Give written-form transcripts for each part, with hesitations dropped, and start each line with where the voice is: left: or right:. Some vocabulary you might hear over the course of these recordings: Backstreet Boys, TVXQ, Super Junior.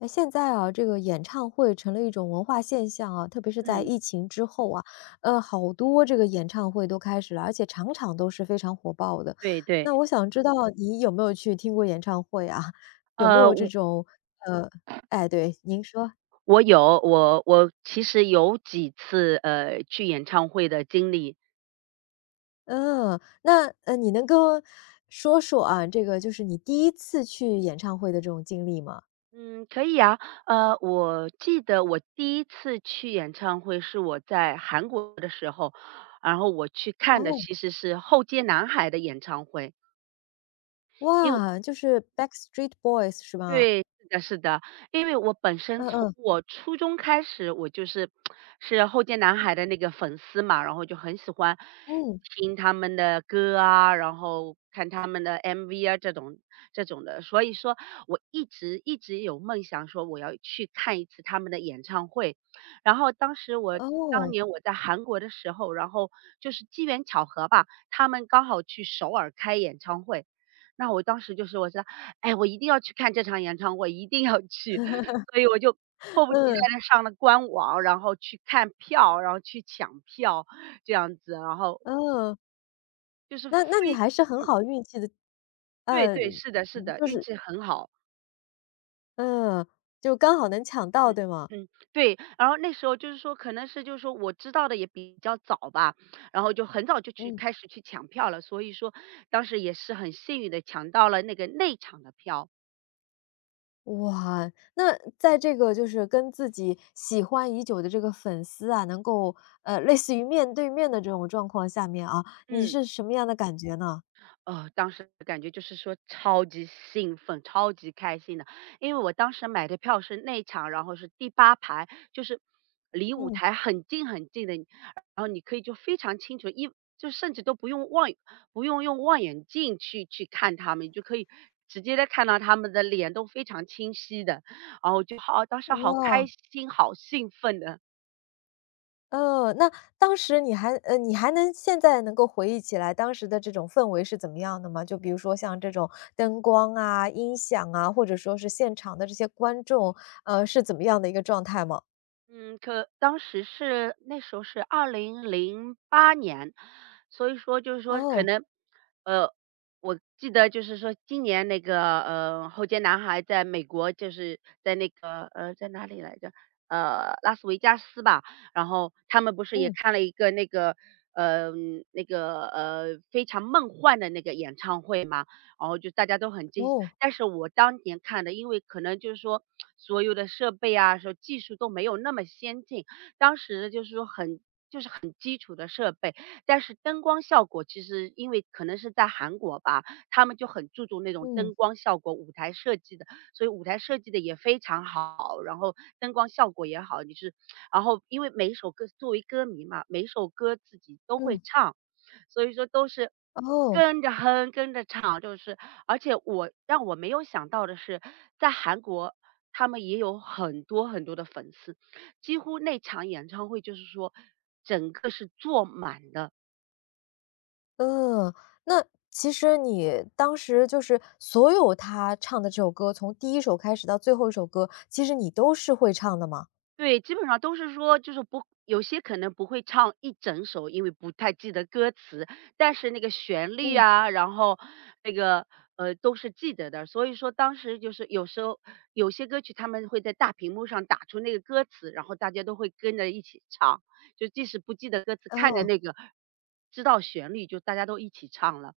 left: 那现在啊，这个演唱会成了一种文化现象啊，特别是在
right: 嗯，
left: 疫情之后啊，好多这个演唱会都开始了，而且场场都是非常火爆的。
right: 对对，
left: 那我想知道你有没有去听过演唱会啊？有没
right: 呃，
left: 有这
right: 我
left: 种呃，哎，对，您说，
right: 我其实有几次去演唱会的经历。
left: 嗯，那你能跟我说说啊，这个就是你第一次去演唱会的这种经历吗？
right: 嗯，可以啊。我记得我第一次去演唱会是我在韩国的时候，然后我去看的
left: 哦，
right: 其实是后街男孩的演唱会。因为。
left: 哇，就是 Backstreet Boys 是吧？
right: 对，是的，是的。因为我本身
left: 嗯
right: 从
left: 嗯
right: 我初中开始，我就是后街男孩的那个粉丝嘛，然后就很喜欢
left: 嗯，
right: 听他们的歌啊，然后看他们的 MV 啊这种的，所以说我一直一直有梦想说我要去看一次他们的演唱会。然后当
left: 哦，
right: 年我在韩国的时候，然后就是机缘巧合吧，他们刚好去首尔开演唱会。那我当时就是我说，道，哎，我一定要去看这场演唱会，一定要去，所以我就 迫不及待
left: 嗯
right: 的上了官网，然后去看票，然后去抢票这样子。然后
left: 嗯。
right: 就是非
left: 那你还是很好运气的，
right: 对
left: 呃，
right: 对，是的是的，
left: 就
right: 运
left: 是
right: 气很好。
left: 嗯，就刚好能抢到，
right: 嗯
left: 对吗？
right: 嗯，对。然后那时候就是说可能是就是说我知道的也比较早吧，然后就很早就去
left: 嗯，
right: 开始去抢票了，所以说当时也是很幸运的抢到了那个内场的票。
left: 哇，那在这个就是跟自己喜欢已久的这个粉丝啊，能够类似于面对面的这种状况下面啊，你
right: 嗯。
left: 是什么样的感觉呢？
right: 当时感觉就是说超级兴奋、超级开心的，因为我当时买的票是内场，然后是第八排，就是离舞
left: 嗯，
right: 台很近很近的，然后你可以就非常清楚，就甚至都不用不用望远镜去看他们，你就可以直接的看到他们的脸都非常清晰的，然后我当时好开
left: 哇。
right: 心、好兴奋的。
left: 那当时你还能现在能够回忆起来当时的这种氛围是怎么样的吗？就比如说像这种灯光啊、音响啊，或者说是现场的这些观众，是怎么样的一个状态吗？
right: 嗯，可当时是那时候是二零零八年，所以说就是说可
left: 哦，
right: 能，呃，我记得就是说今年那个，后街男孩在美国就是在那个，在哪里来着？拉斯维加斯吧。然后他们不是也
left: 嗯，
right: 看了一个那个，那个，非常梦幻的那个演唱会嘛，然后就大家都很惊喜。
left: 哦，
right: 但是我当年看的，因为可能就是说所有的设备啊，说技术都没有那么先进，当时就是说就是很基础的设备，但是灯光效果其实因为可能是在韩国吧，他们就很注重那种灯
left: 嗯，
right: 光效果、舞台设计的，所以舞台设计的也非常好，然后灯光效果也好，然后因为每一首歌作为歌迷嘛，每一首歌自己都会
left: 嗯，
right: 唱，所以说都是
left: 哦，
right: 跟着哼，跟着唱。就是而且让我没有想到的是，在韩国他们也有很多很多的粉丝，几乎那场演唱会就是说整个是坐满的。
left: 嗯，那其实你当时就是所有他唱的这首歌，从第一首开始到最后一首歌，其实你都是会唱的吗？
right: 对，基本上都是说，就是不有些可能不会唱一整首，因为不太记得歌词，但是那个旋律
left: 嗯，
right: 啊，然后那个都是记得的。所以说当时就是有时候有些歌曲他们会在大屏幕上打出那个歌词，然后大家都会跟着一起唱，就即使不记得歌词，看着
left: 哦。
right: 那个知道旋律，就大家都一起唱了。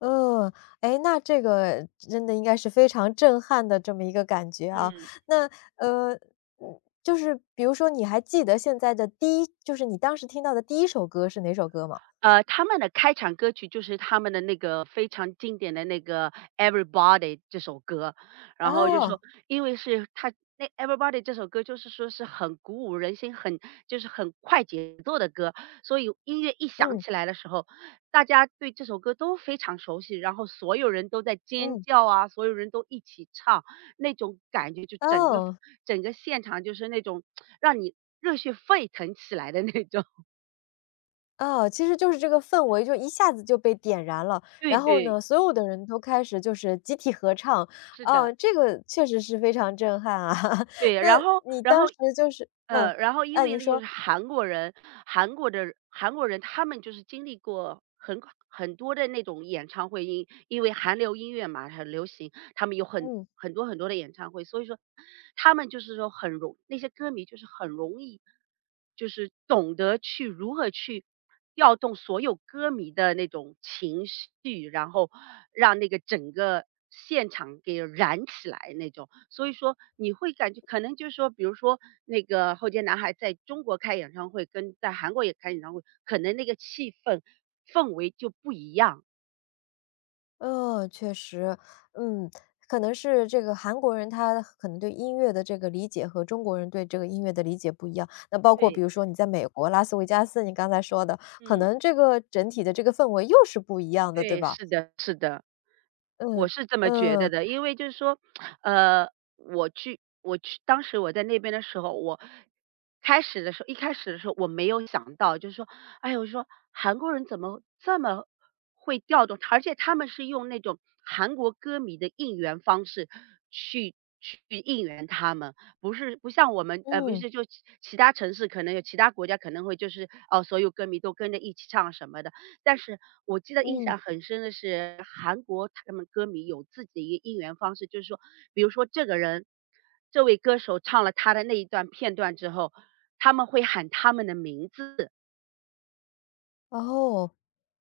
left: 嗯，哎，那这个真的应该是非常震撼的这么一个感觉啊。
right: 嗯。
left: 那，呃，就是比如说你还记得现在的就是你当时听到的第一首歌是哪首歌吗？
right: 他们的开场歌曲就是他们的那个非常经典的那个《Everybody》这首歌。然后就
left: 哦，
right: 说，因为是他那《Everybody》这首歌就是说是很鼓舞人心，就是很快节奏的歌，所以音乐一响
left: 嗯，
right: 起来的时候，大家对这首歌都非常熟悉，然后所有人都在尖
left: 嗯，
right: 叫啊，所有人都一起唱，那种感觉就
left: 哦，
right: 整个现场就是那种让你热血沸腾起来的那种。
left: 哦，其实就是这个氛围就一下子就被点燃了，
right: 对
left: 然后
right: 对，
left: 呢，所有的人都开始就是集体合唱，
right: 是的。
left: 啊，这个确实是非常震撼啊。
right: 对，
left: 那你当时就是嗯，
right: 然后因
left: 哎，
right: 为
left: 你
right: 那就是
left: 说，
right: 韩国人，韩国人他们就是经历过很多的那种演唱会，因为韩流音乐嘛很流行，他们有
left: 嗯。
right: 很多很多的演唱会，所以说他们就是说那些歌迷就是很容易。就是懂得去如何去调动所有歌迷的那种情绪，然后让那个整个现场给燃起来那种。所以说你会感觉可能就是说，比如说那个后街男孩在中国开演唱会，跟在韩国也开演唱会，可能那个氛围就不一样。
left: 确实，嗯，可能是这个韩国人他可能对音乐的这个理解和中国人对这个音乐的理解不一样。那包括
right: 对，
left: 比如说你在美国拉斯维加斯，你刚才说的，可
right: 嗯，
left: 能这个整体的这个氛围又是不一样的，对
right: 对，
left: 吧？
right: 是的，是的。我
left: 嗯，
right: 是这么觉得
left: 嗯，
right: 的，因为就是说，呃，我去我去当时我在那边的时候，我开始的时候一开始的时候我没有想到，就是说，哎呦，我说韩国人怎么这么会调动，而且他们是用那种韩国歌迷的应援方式去去应援他们。不是不像我们，不
left: 嗯，
right: 是就其他城市可能有其他国家可能会就是，哦，所有歌迷都跟着一起唱什么的。但是我记得印象
left: 嗯，
right: 很深的是，韩国他们歌迷有自己的一个应援方式，就是说，比如说这个人，这位歌手唱了他的那一段片段之后，他们会喊他们的名字。
left: 哦，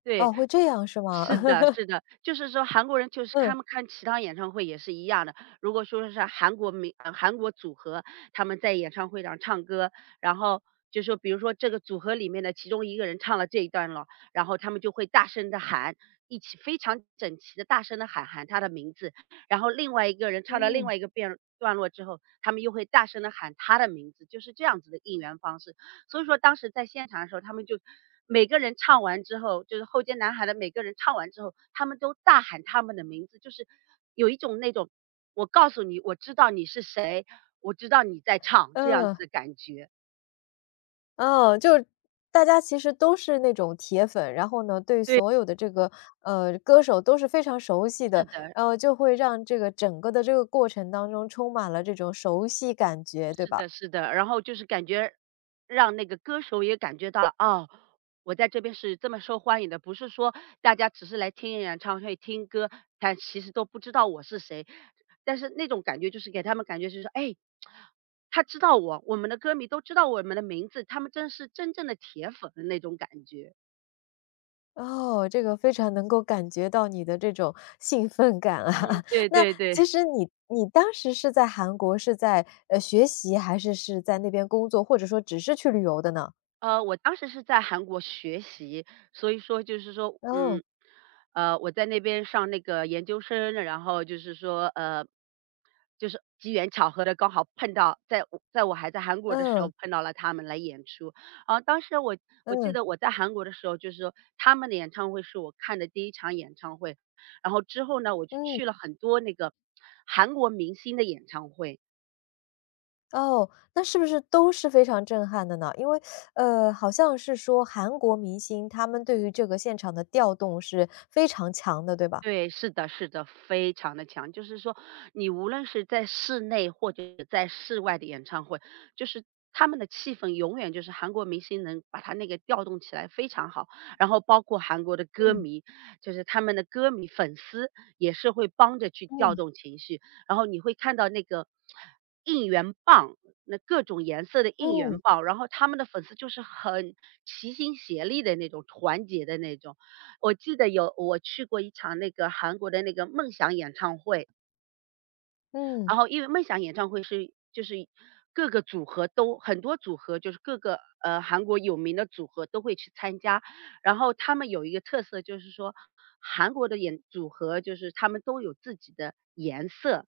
right: 对，
left: 哦，会这样是吗？
right: 是的，是的。就是说韩国人就是他
left: 嗯，
right: 们看其他演唱会也是一样的。如果说是韩国组合，他们在演唱会上唱歌，然后就说比如说这个组合里面的其中一个人唱了这一段了，然后他们就会大声的喊，一起非常整齐的大声的喊他的名字。然后另外一个人唱了另
left: 嗯，
right: 外一个段落之后，他们又会大声的喊他的名字，就是这样子的应援方式。所以说当时在现场的时候，他们就每个人唱完之后，就是后街男孩的每个人唱完之后，他们都大喊他们的名字，就是有一种那种我告诉你，我知道你是谁，我知道你在唱这样子
left: 嗯。
right: 的感觉。
left: 哦，就是大家其实都是那种铁粉，然后呢，对
right: 对，
left: 所有的这个，歌手都是非常熟悉
right: 是
left: 的，
right: 的。
left: 然后就会让这个整个的这个过程当中充满了这种熟悉感觉，对
right: 是
left: 吧？
right: 的，是的，然后就是感觉让那个歌手也感觉到了，哦，我在这边是这么受欢迎的，不是说大家只是来听演唱会、听歌，但其实都不知道我是谁。但是那种感觉就是给他们感觉就是说，哎，他知道我，我们的歌迷都知道我们的名字，他们真是真正的铁粉的那种感觉。
left: 哦，这个非常能够感觉到你的这种 兴奋感啊。
right: 嗯，对
left: 那
right: 对对。
left: 其实你当时是在韩国是在，学习还是是在那边工作，或者说只是去旅游的呢？
right: 我当时是在韩国学习，所以说就是说，
left: 哦，
right: 我在那边上那个研究生，然后就是说，就是机缘巧合的刚好碰到，在我还在韩国的时候
left: 嗯，
right: 碰到了他们来演出。啊，当时我记
left: 嗯，
right: 得我在韩国的时候，就是说他们的演唱会是我看的第一场演唱会，然后之后呢，我就
left: 嗯。
right: 去了很多那个韩国明星的演唱会。
left: 哦，那是不是都是非常震撼的呢？因为，好像是说韩国明星他们对于这个现场的调动是非常强的，对吧？
right: 对，是的是的，非常的强。就是说，你无论是在室内或者在室外的演唱会，就是他们的气氛永远就是韩国明星能把他那个调动起来非常好。然后包括韩国的歌
left: 嗯
right: 迷，就是他们的歌迷粉丝也是会帮着去调
left: 嗯
right: 动情绪。然后你会看到那个应援棒，那各种颜色的应援
left: 嗯
right: 棒，然后他们的粉丝就是很齐心协力的那种团结的那种。我记得我去过一场那个韩国的那个梦想演唱会。
left: 嗯，
right: 然后因为梦想演唱会就是各个组合都很多组合，就是各个韩国有名的组合都会去参加。然后他们有一个特色就是说，韩国的组合就是他们都有自己的颜色，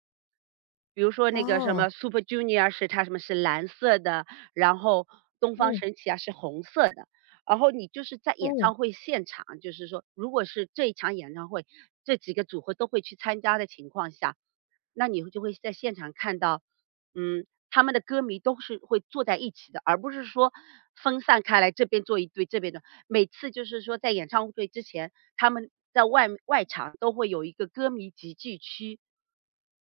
right: 比如说那个什么
left: 哦，
right: Super Junior 是它什么是蓝色的，然后东方
left: 嗯
right: 神起啊是红色的。然后你就是在演
left: 嗯
right: 唱会现场，就是说如果是这一场演唱会，这几个组合都会去参加的情况下，那你就会在现场看到，他们的歌迷都是会坐在一起的，而不是说分散开来，这边坐一堆，这边的。每次就是说在演唱会之前，他们在外场都会有一个歌迷集聚区，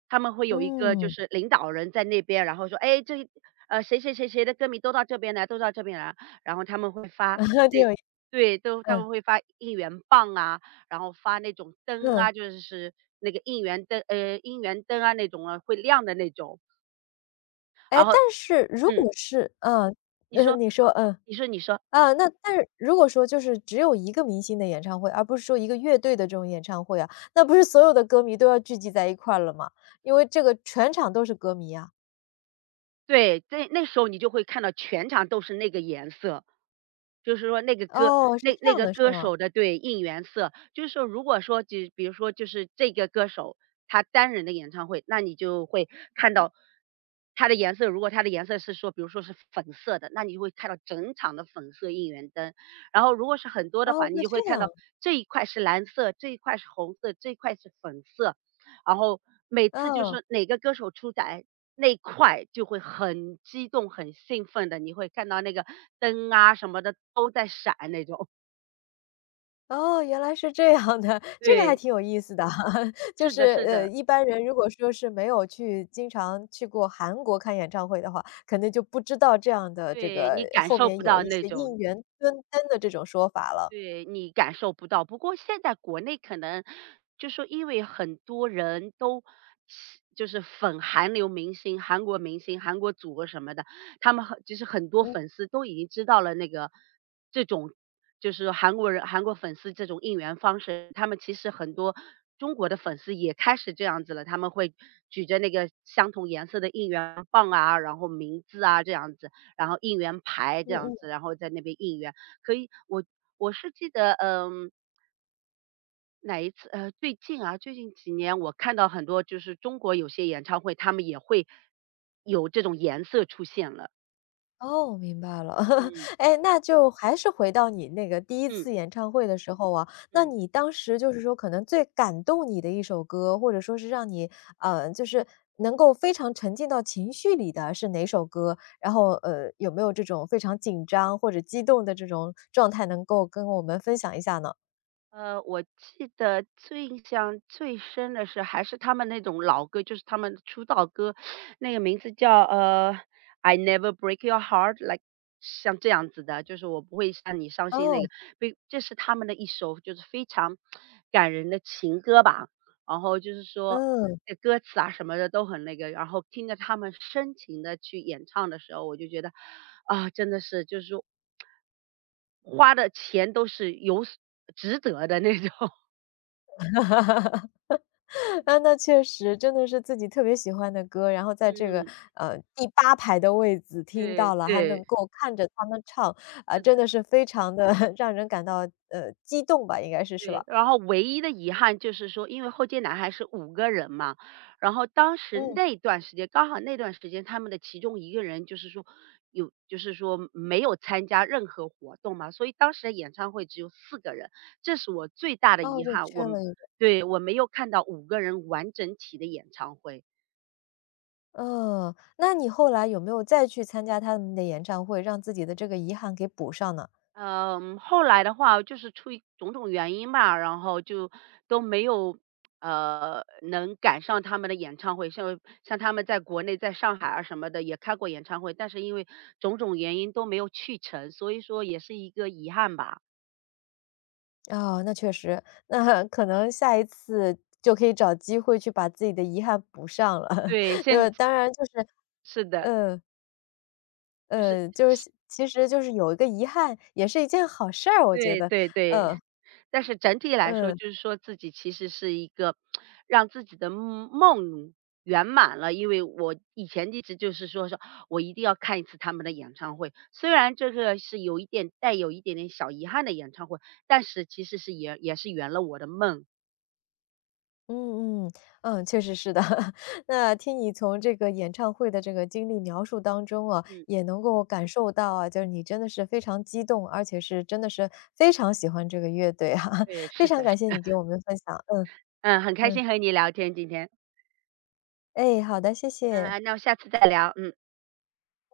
right: 他们会有一个就
left: 嗯，
right: 是领导人在那边，然后说："哎，谁谁谁谁的歌迷都到这边来，都到这边来。"然后他们会发
left: 挺
right: 那
left: 有意思，
right: 对，都他
left: 嗯
right: 们会发应援棒啊，然后发那种灯
left: 嗯，
right: 啊，就是那个应援灯啊那种啊，会亮的那种。
left: 哎，
right: 然后
left: 但是如
right: 嗯，
left: 果是嗯，
right: 你说。
left: 你说
right: 你说你说。
left: 那但是如果说就是只有一个明星的演唱会，而不是说一个乐队的这种演唱会啊，那不是所有的歌迷都要聚集在一块儿了吗？因为这个全场都是歌迷啊。
right: 对，在那时候你就会看到全场都是那个颜色，就是说那个歌
left: 哦，是
right: 那
left: 这
right: 那
left: 样
right: 个
left: 的是
right: 歌
left: 吗？
right: 手的，对，应援色。就是说如果说就比如说就是这个歌手他单人的演唱会，那你就会看到他的颜色，如果他的颜色是说比如说是粉色的，那你就会看到整场的粉色应援灯。然后如果是很多的话，
left: 哦，
right: 你
left: 会
right: 就会
left: 这
right: 看
left: 样，
right: 到这一块是蓝色，这一块是红色，这一块是粉色。然后每次就
left: 嗯，
right: 是哪个歌手出来，那块就会很激动、很兴奋的，你会看到那个灯啊什么的都在闪那种。
left: 哦，原来是这样的，这个还
right: 对，
left: 挺有意思的。就
right: 是
left: 是，
right: 的是的，
left: 一般人如果说是没有去经常去过韩国看演唱会的话，可能就不知道这样的这
right: 对，
left: 个
right: 你感
left: 后
right: 受
left: 面
right: 不
left: 有
right: 到
left: 一
right: 那
left: 些
right: 种。
left: 应援蹲灯的这种说法了。
right: 对，你感受不到。不过现在国内可能就说，因为很多人都喜就是粉韩流明星、韩国明星、韩国组合什么的，他们很就是很多
left: 嗯，
right: 粉丝都已经知道了那个这种就是韩国人、韩国粉丝这种应援方式，他们其实很多中国的粉丝也开始这样子了，他们会举着那个相同颜色的应援棒啊，然后名字啊这样子，然后应援牌这
left: 嗯
right: 样子，
left: 嗯。
right: 然后在那边应援。可以，我是记得，嗯，哪一次，呃，最近啊，最近几年我看到很多就是中国有些演唱会，他们也会有这种颜色出现了，
left: 哦，明白了。
right: 嗯
left: 哎，那就还是回到你那个第一
right: 嗯
left: 次演唱会的时候啊，那
right: 嗯。
left: 你当时就是说可能最感动你的一首歌，或者说是让你，就是能够非常沉浸到情绪里的是哪首歌？然后，有没有这种非常紧张或者激动的这种状态能够跟我们分享一下呢？
right: 我记得最印象最深的是还是他们那种老歌，就是他们的出道歌，那个名字叫I Never Break Your Heart,like 像这样子的，就是我不会让你伤心那个，
left: 哦，
right: 这是他们的一首就是非常感人的情歌吧。然后就是说
left: 嗯。
right: 这歌词啊什么的都很那个，然后听着他们深情的去演唱的时候，我就觉得啊，真的是就是说花的钱都是有所值得的那种。
left: 啊，那确实，真的是自己特别喜欢的歌，然后在这个，
right: 嗯，
left: 第八排的位置听
right: 对
left: 到了，还
right: 对，
left: 能够看着他们唱，啊，
right: 是的，
left: 真的是非常的 让人感到，激动吧，应该是，是
right: 对。
left: 吧？
right: 然后唯一的遗憾就是说，因为后街男孩是五个人嘛，然后当时
left: 嗯，
right: 那段时间刚好那段时间他们的其中一个人就是说没有参加任何活动嘛，所以当时的演唱会只有4个人，这是我最大的
left: 哦，
right: 遗
left: 就
right: 憾，
left: 缺
right: 我
left: 了一个。
right: 对，我没有看到五个人完整体的演唱会。
left: 嗯，那你后来有没有再去参加他们的演唱会，让自己的这个遗憾给补上呢？
right: 嗯，后来的话就是出于种种原因吧，然后就都没有，呃，能赶上他们的演唱会。像他们在国内，在上海啊什么的也开过演唱会，但是因为种种原因都没有去成，所以说也是一个遗憾吧。
left: 哦，那确实，那 可能下一次就可以找机会去把自己的遗憾补上了，
right: 对，现
left: 就当然就是
right: 是的，
left: 嗯。
right: 就是
left: 就是其实就是有一个遗憾，也是一件好事儿，我觉
right: 对
left: 得。
right: 对对，但是整体来说，
left: 嗯，
right: 就是说自己其实是一个让自己的梦圆满了。因为我以前一直就是说，我一定要看一次他们的演唱会，虽然这个是有一点带有一点点小遗憾的演唱会，但是其实是也是圆了我的梦。
left: 嗯嗯，嗯，确实是的。那听你从这个演唱会的这个经历描述当中啊，
right: 嗯，
left: 也能够感受到啊，就是你真的是非常激动，而且是真的是非常喜欢这个乐队哈。
right: 对，
left: 非
right: 是
left: 常
right: 的，是
left: 感谢
right: 的，
left: 你给我们分享。嗯
right: 嗯，很开
left: 嗯，
right: 心和你聊天今天，
left: 哎，好的，谢谢。
right: 嗯，那我下次再聊，嗯。